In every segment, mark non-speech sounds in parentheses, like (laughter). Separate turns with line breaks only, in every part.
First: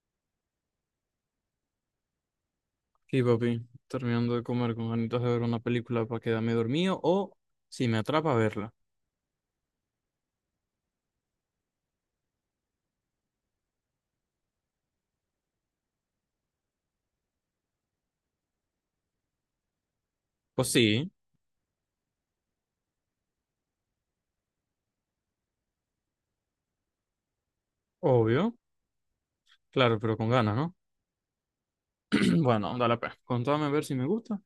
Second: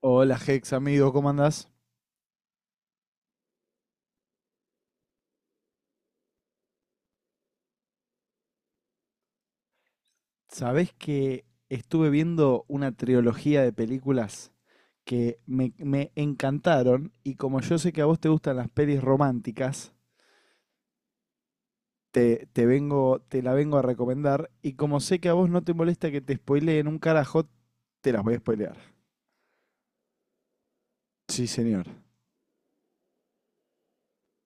Hola Hex, amigo, ¿cómo andás?
Sí, papi, terminando de comer con ganitas de ver una película para quedarme dormido o si me atrapa verla.
¿Sabés que estuve viendo una trilogía de películas que me encantaron y como yo sé que a vos te gustan las pelis románticas,
Pues sí,
te la vengo a recomendar y como sé que a vos no te molesta que te spoileen un carajo, te las voy a
obvio,
spoilear.
claro, pero con ganas, ¿no?
Sí, señor.
(clears throat) Bueno, dale pe. Contame a ver si me gusta.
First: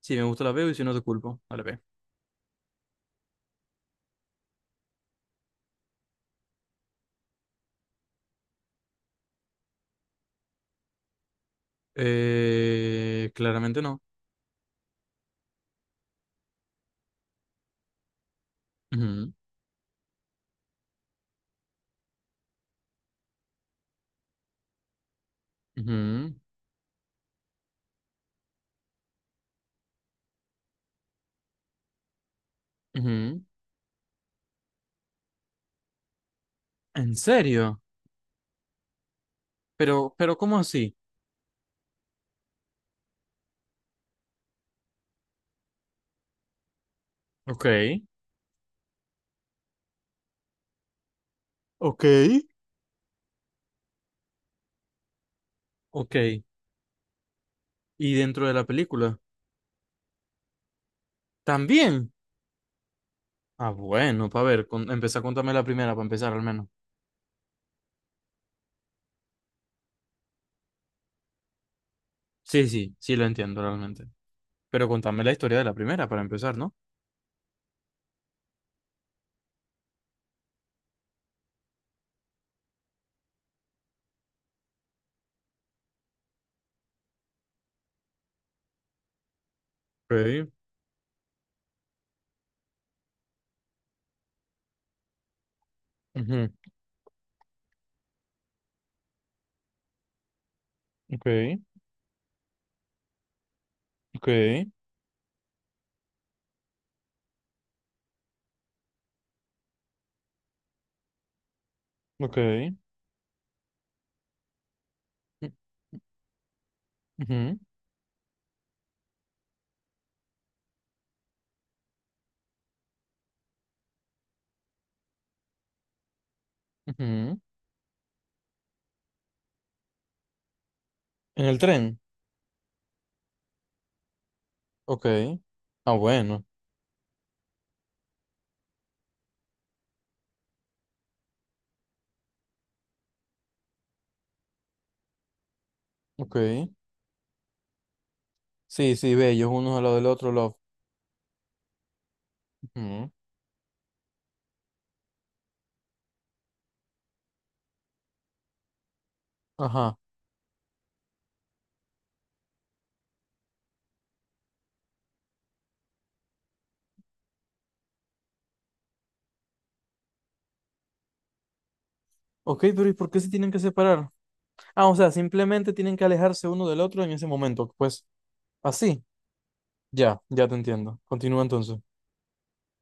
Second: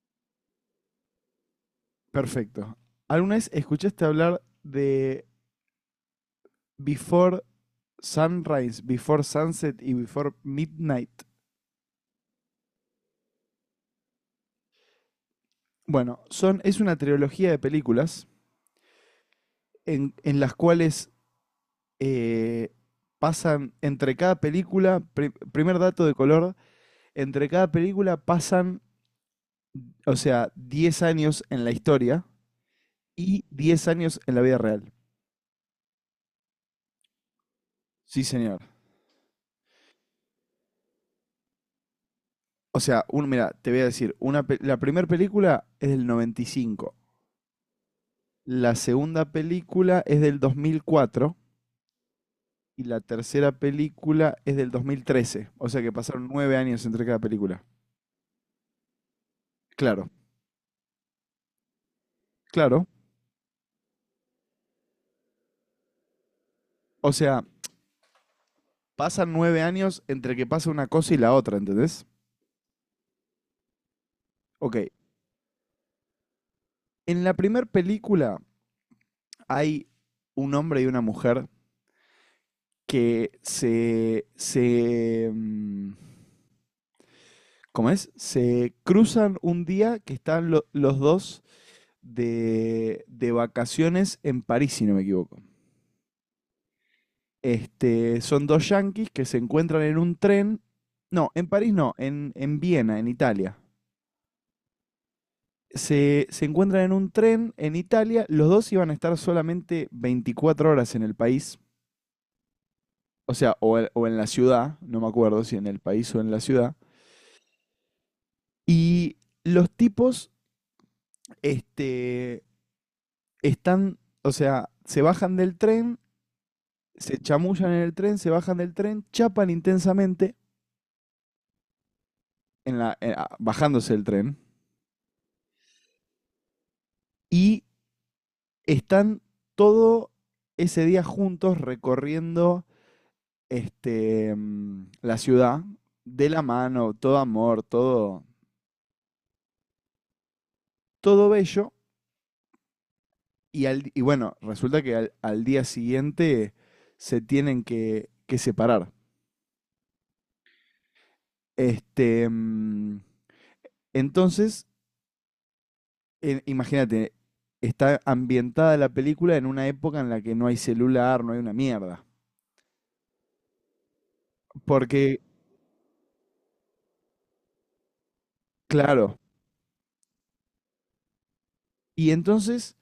Si me gusta la veo y si no te culpo, dale pe.
Perfecto. ¿Alguna vez escuchaste hablar de Before Sunrise, Before Sunset y Before Midnight?
Claramente no.
Bueno, es una trilogía de películas
Ujú,
en las cuales eh, pasan entre cada película, primer dato de
ujú,
color, entre cada película pasan, o sea, 10 años en la historia
ujú.
y 10 años en la vida real.
¿En serio?
Sí, señor.
Pero ¿cómo así?
O sea, mira, te voy a decir, la primera película es del noventa y cinco.
Ok,
La segunda película es del 2004
ok,
y la tercera película es del 2013. O sea que pasaron
ok.
9 años entre cada película.
¿Y dentro de la película?
Claro,
También.
claro.
Ah, bueno, para ver, empezá a contarme la primera para empezar al menos.
O sea, pasan 9 años entre que pasa una cosa y la otra, ¿entendés?
Sí, sí, sí lo entiendo realmente.
Ok,
Pero contame la historia de la primera para empezar, ¿no?
en la primera película hay un hombre y una mujer que se, ¿cómo es? Se cruzan un día que
Okay.
están los dos de vacaciones en París, si no me equivoco.
Ujú.
Son dos yanquis que se encuentran en un tren. No, en
Okay.
París no, en Viena, en Italia.
Okay.
Se encuentran en un tren en Italia. Los dos iban a estar solamente 24 horas en el país,
Okay.
o sea, o en la ciudad, no me acuerdo
u-
si en el país o en la ciudad.
Ujú,
Y los tipos este, están, o sea, se bajan del tren, se
ujú.
chamullan en el tren, se bajan del tren, chapan intensamente,
En el tren.
bajándose del tren,
Okay. Ah, bueno.
y están todo ese día juntos recorriendo la ciudad de la
Okay.
mano, todo amor, todo,
Sí, sí, ve, ellos unos al lado del otro, love.
todo bello.
Ujú.
Y bueno, resulta que al día siguiente se tienen que separar.
Ajá.
Este, mm, entonces, imagínate, está ambientada la película en una época en la que no hay celular, no hay una mierda.
Okay, pero ¿y por qué se tienen que separar? Ah, o sea,
Porque,
simplemente tienen que alejarse uno del otro en ese momento. Pues así.
claro,
Ya, ya te entiendo. Continúa entonces.
y entonces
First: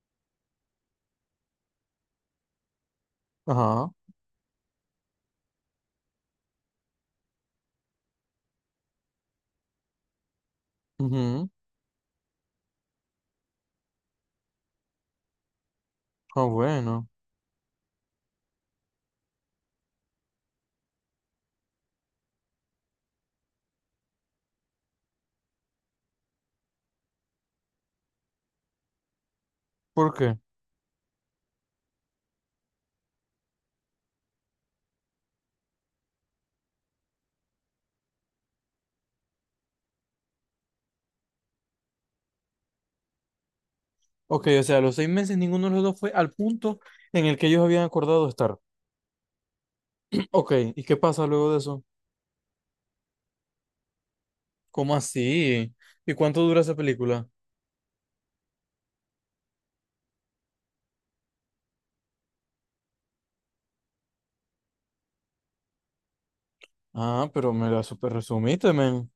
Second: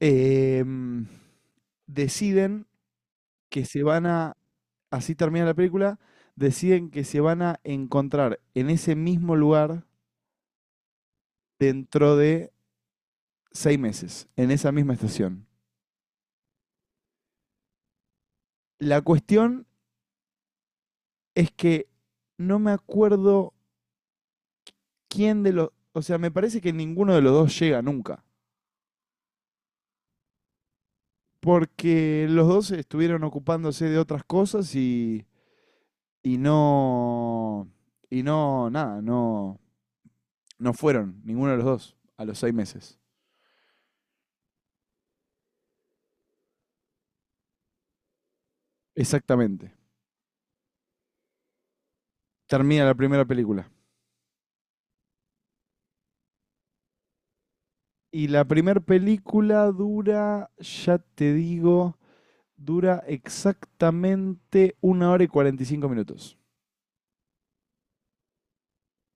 em, deciden que se
Ajá.
van a, así termina la película, deciden que se van a encontrar en ese mismo lugar
Ujú.
dentro de 6 meses, en esa misma estación.
Ah, bueno.
La cuestión es que no me acuerdo O sea, me parece que ninguno de los dos llega nunca.
¿Por qué?
Porque los dos estuvieron ocupándose de otras cosas y no. Y no, nada, no fueron ninguno de los dos a los 6 meses.
Ok, o sea, los 6 meses ninguno de los dos fue al punto en el que ellos habían acordado estar.
Exactamente.
(clears throat) Ok, ¿y qué pasa luego de eso?
Termina la primera película.
¿Cómo así? ¿Y cuánto dura esa película?
Y la primera película dura, ya te digo, dura exactamente 1 hora y 45 minutos.
Ah, pero me la super resumiste, men.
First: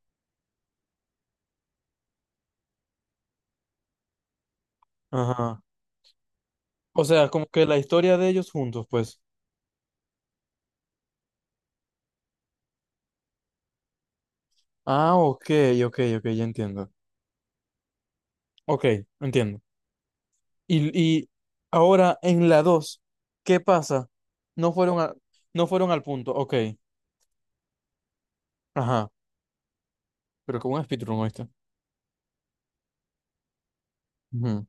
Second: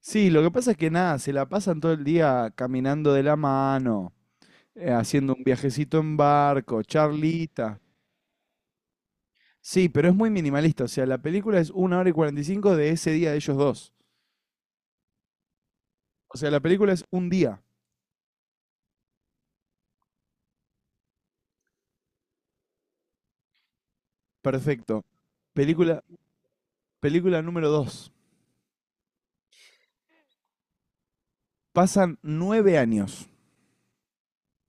Sí, lo que pasa es que nada, se la pasan todo el día caminando de la mano, haciendo un
Ajá.
viajecito en barco,
O sea, como que la
charlita.
historia de ellos juntos, pues.
Sí, pero es muy minimalista, o sea, la película es 1 hora y 45 de ese día de ellos dos.
Ah, ok, ok, ok,
O
ya
sea, la
entiendo.
película es un día,
Ok, entiendo. Y ahora en la dos, ¿qué pasa? No fueron
perfecto.
a- no fueron
Película,
al punto, ok.
película número dos.
Ajá, pero como un speedrun, ¿oíste?
Pasan 9 años.
Ujú,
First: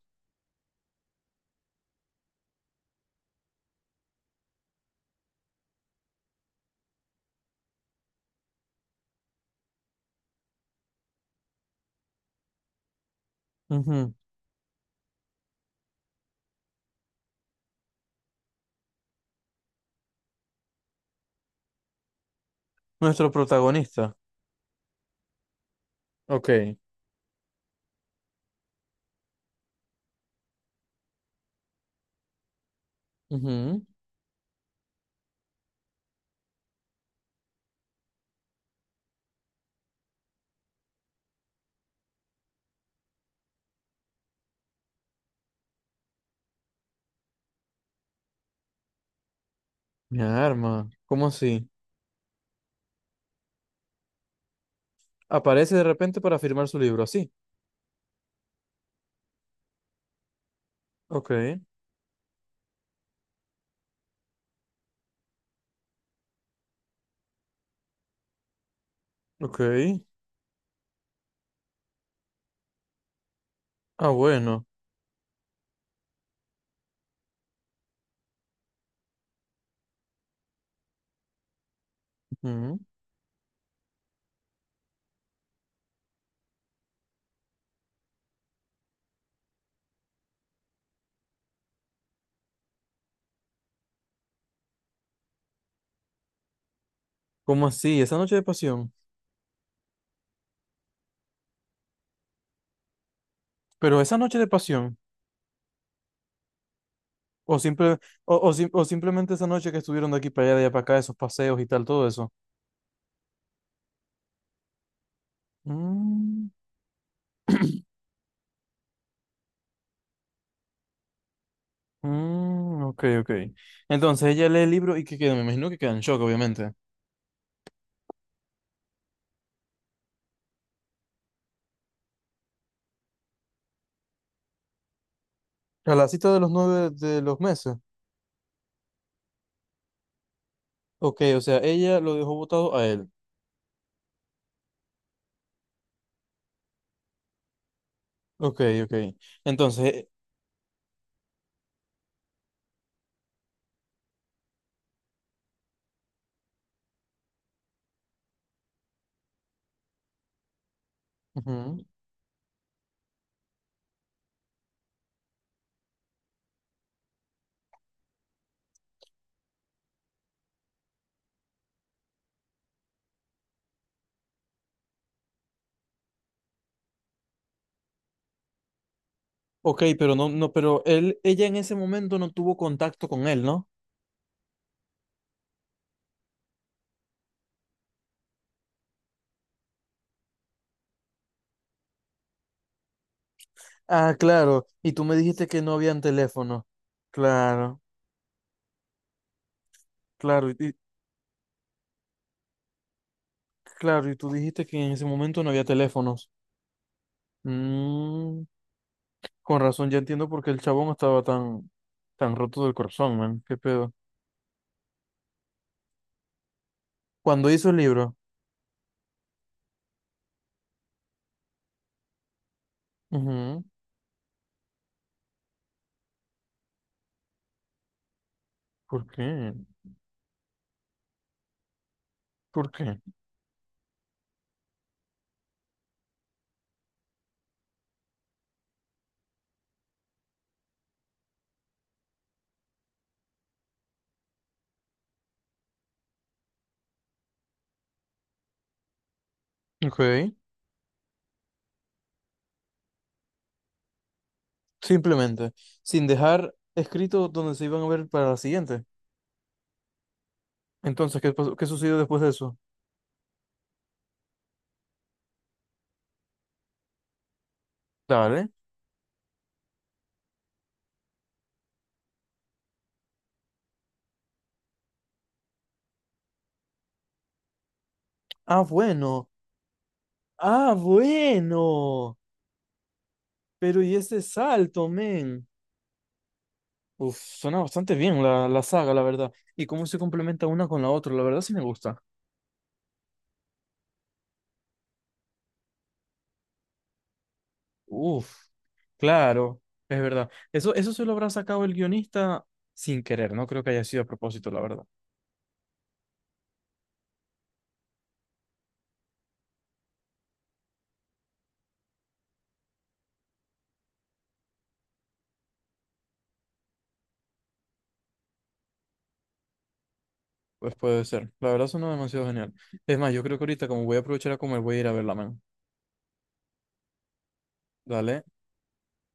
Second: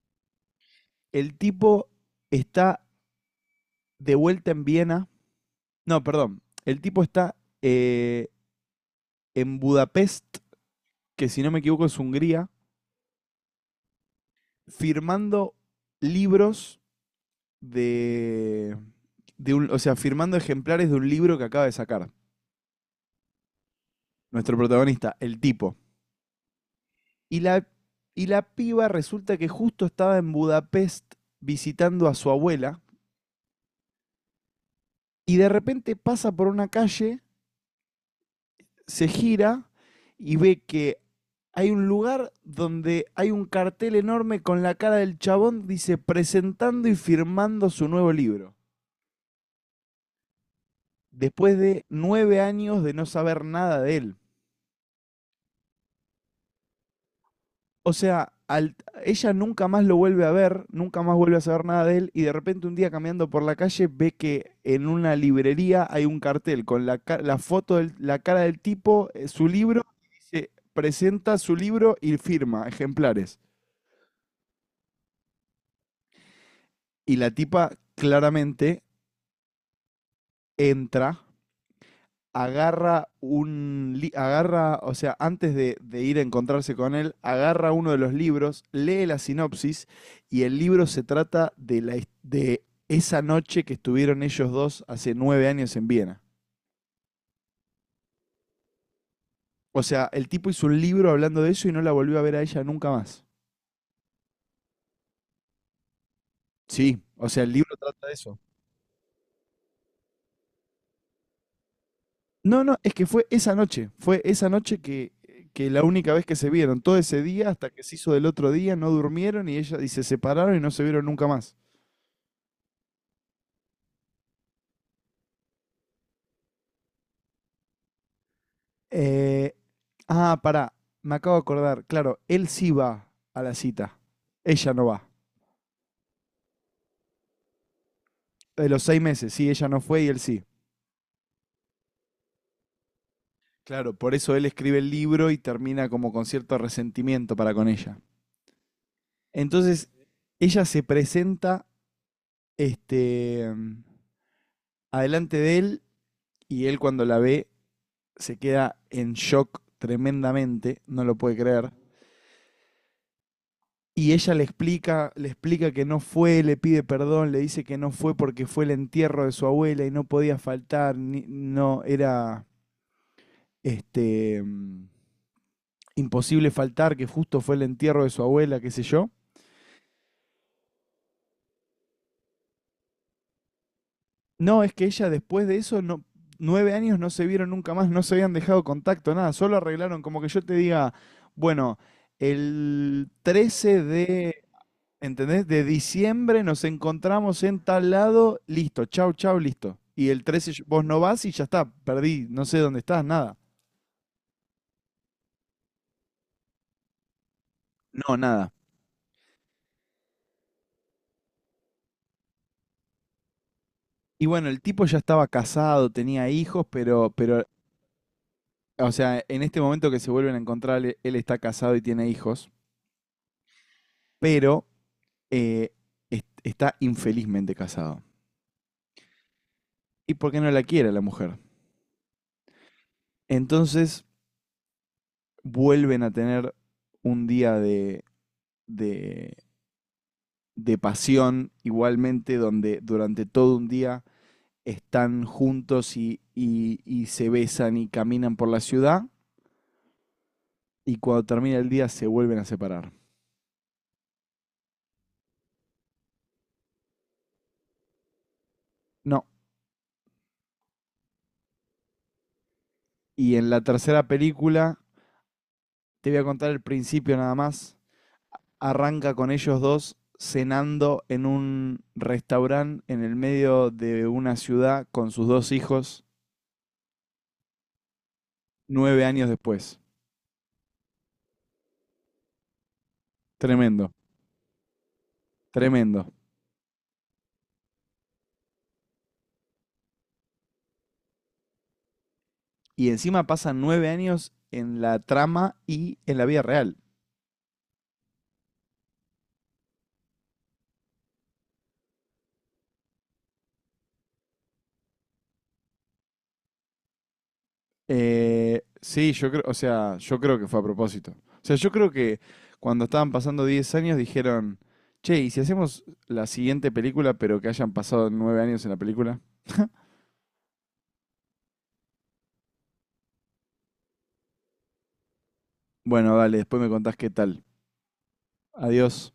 El tipo está de vuelta en Viena. No, perdón. El tipo está eh, en Budapest, que si no me equivoco es Hungría,
ujú.
firmando libros de, o sea, firmando ejemplares de un libro que acaba de sacar.
Nuestro protagonista.
Nuestro protagonista, el tipo.
Ok.
Y la, y la piba resulta que justo estaba en Budapest visitando a su abuela,
Ujú.
y de repente pasa por una calle, se gira y ve que hay un lugar donde hay un cartel enorme con la cara del chabón, dice, presentando y firmando su nuevo libro,
Mi arma. ¿Cómo
después
así?
de 9 años de no saber nada de él.
Aparece de repente para firmar su libro, así.
O sea, ella nunca más lo vuelve a ver, nunca más
Ok,
vuelve a saber nada de él, y de repente un día caminando por la calle ve que en una librería hay un cartel con la foto de la cara del tipo, su
ok.
libro, y dice, presenta su libro y firma ejemplares.
Ah, bueno.
Y la tipa claramente entra,
Ujú.
agarra, o sea, antes de ir a encontrarse con él, agarra uno de los libros, lee la sinopsis, y el libro se trata de esa noche que estuvieron ellos dos hace 9 años en Viena.
¿Cómo así? Esa noche de pasión.
O sea, el tipo hizo un libro hablando de eso y no la volvió a ver a ella nunca más.
Pero esa noche de pasión.
Sí, o sea, el
O,
libro
simple,
trata de eso.
o sim- o simplemente esa noche que estuvieron de aquí para allá, de allá para acá, esos paseos y tal, todo eso.
No, no, es que fue esa noche, fue esa noche que la única vez que
Mm,
se vieron, todo ese día hasta que se hizo del otro día, no durmieron y ella y se separaron y no se vieron nunca más.
mm, ok, ok. Entonces ella lee el libro y qué queda, me imagino que queda en shock, obviamente.
Eh, pará, me acabo de acordar, claro, él sí va a la cita, ella no va.
A la cita de los 9 de los meses.
De los 6 meses, sí, ella no fue y él sí.
Ok, o sea, ella lo dejó votado a él.
Claro, por eso él escribe el libro y termina como con cierto resentimiento para con ella.
Ok, ok. Entonces,
Entonces, ella se presenta este, adelante de él, y él cuando la ve se queda en shock tremendamente, no lo puede creer.
ujú.
Y ella le explica que no fue, le pide perdón, le dice que no fue porque fue el entierro de su abuela y no podía faltar, no era este mm, imposible faltar, que justo fue el entierro de su abuela, qué sé yo.
Ok, pero no, no, pero él, ella en ese momento no tuvo contacto con él, ¿no?
No, es que ella después de eso no, 9 años no se vieron nunca más, no se habían dejado contacto, nada, solo arreglaron como que yo te diga, bueno, el 13
Ah,
de,
claro. Y tú me
¿entendés?,
dijiste que
de
no habían
diciembre nos
teléfono.
encontramos en
Claro,
tal lado, listo, chau, chau, listo. Y el
claro,
13 vos no vas y ya está, perdí, no sé dónde estás, nada.
claro, y tú dijiste que en ese momento no había teléfonos.
No,
Mm,
nada.
con razón, ya entiendo por qué el chabón estaba tan, tan roto del corazón, man. ¿Qué pedo?
Y bueno, el tipo ya estaba casado, tenía hijos, pero,
Cuando hizo el libro.
o sea, en este momento que se vuelven a encontrar, él está casado y tiene hijos,
Ujú.
pero eh, está infelizmente casado.
¿Por qué?
¿Y por qué no la quiere la mujer?
¿Por qué?
Entonces vuelven a tener un día de de pasión igualmente, donde durante todo un día están juntos, y se besan y caminan por la ciudad,
Ok.
y cuando termina el día se vuelven a separar.
Simplemente, sin dejar escrito donde se iban a ver para la siguiente.
No.
Entonces, ¿qué pasó? ¿Qué sucedió después de eso?
Y en la tercera película, te voy a contar el principio nada más,
Dale.
arranca con ellos dos cenando en un restaurante en el medio de una ciudad con sus dos hijos
Ah,
nueve
bueno.
años después.
Ah, bueno. Pero
Tremendo,
y ese salto, men.
tremendo.
Uf, suena bastante bien la saga, la verdad. Y cómo se complementa una con la otra, la verdad sí me gusta.
Y encima pasan 9 años en la trama y en la vida real.
Uf, claro, es verdad. Eso se lo habrá sacado el guionista sin querer, no creo que haya sido a propósito, la verdad.
Sí, yo creo, o sea, yo creo que fue a propósito. O sea, yo creo que cuando estaban pasando 10 años dijeron, che, ¿y si hacemos la siguiente película pero que hayan pasado 9 años en la película?
Pues puede ser. La verdad suena demasiado genial. Es más, yo creo que ahorita, como voy a aprovechar a comer, voy a ir a verla, man.
Bueno, dale, después me contás qué tal.
Dale.
Adiós.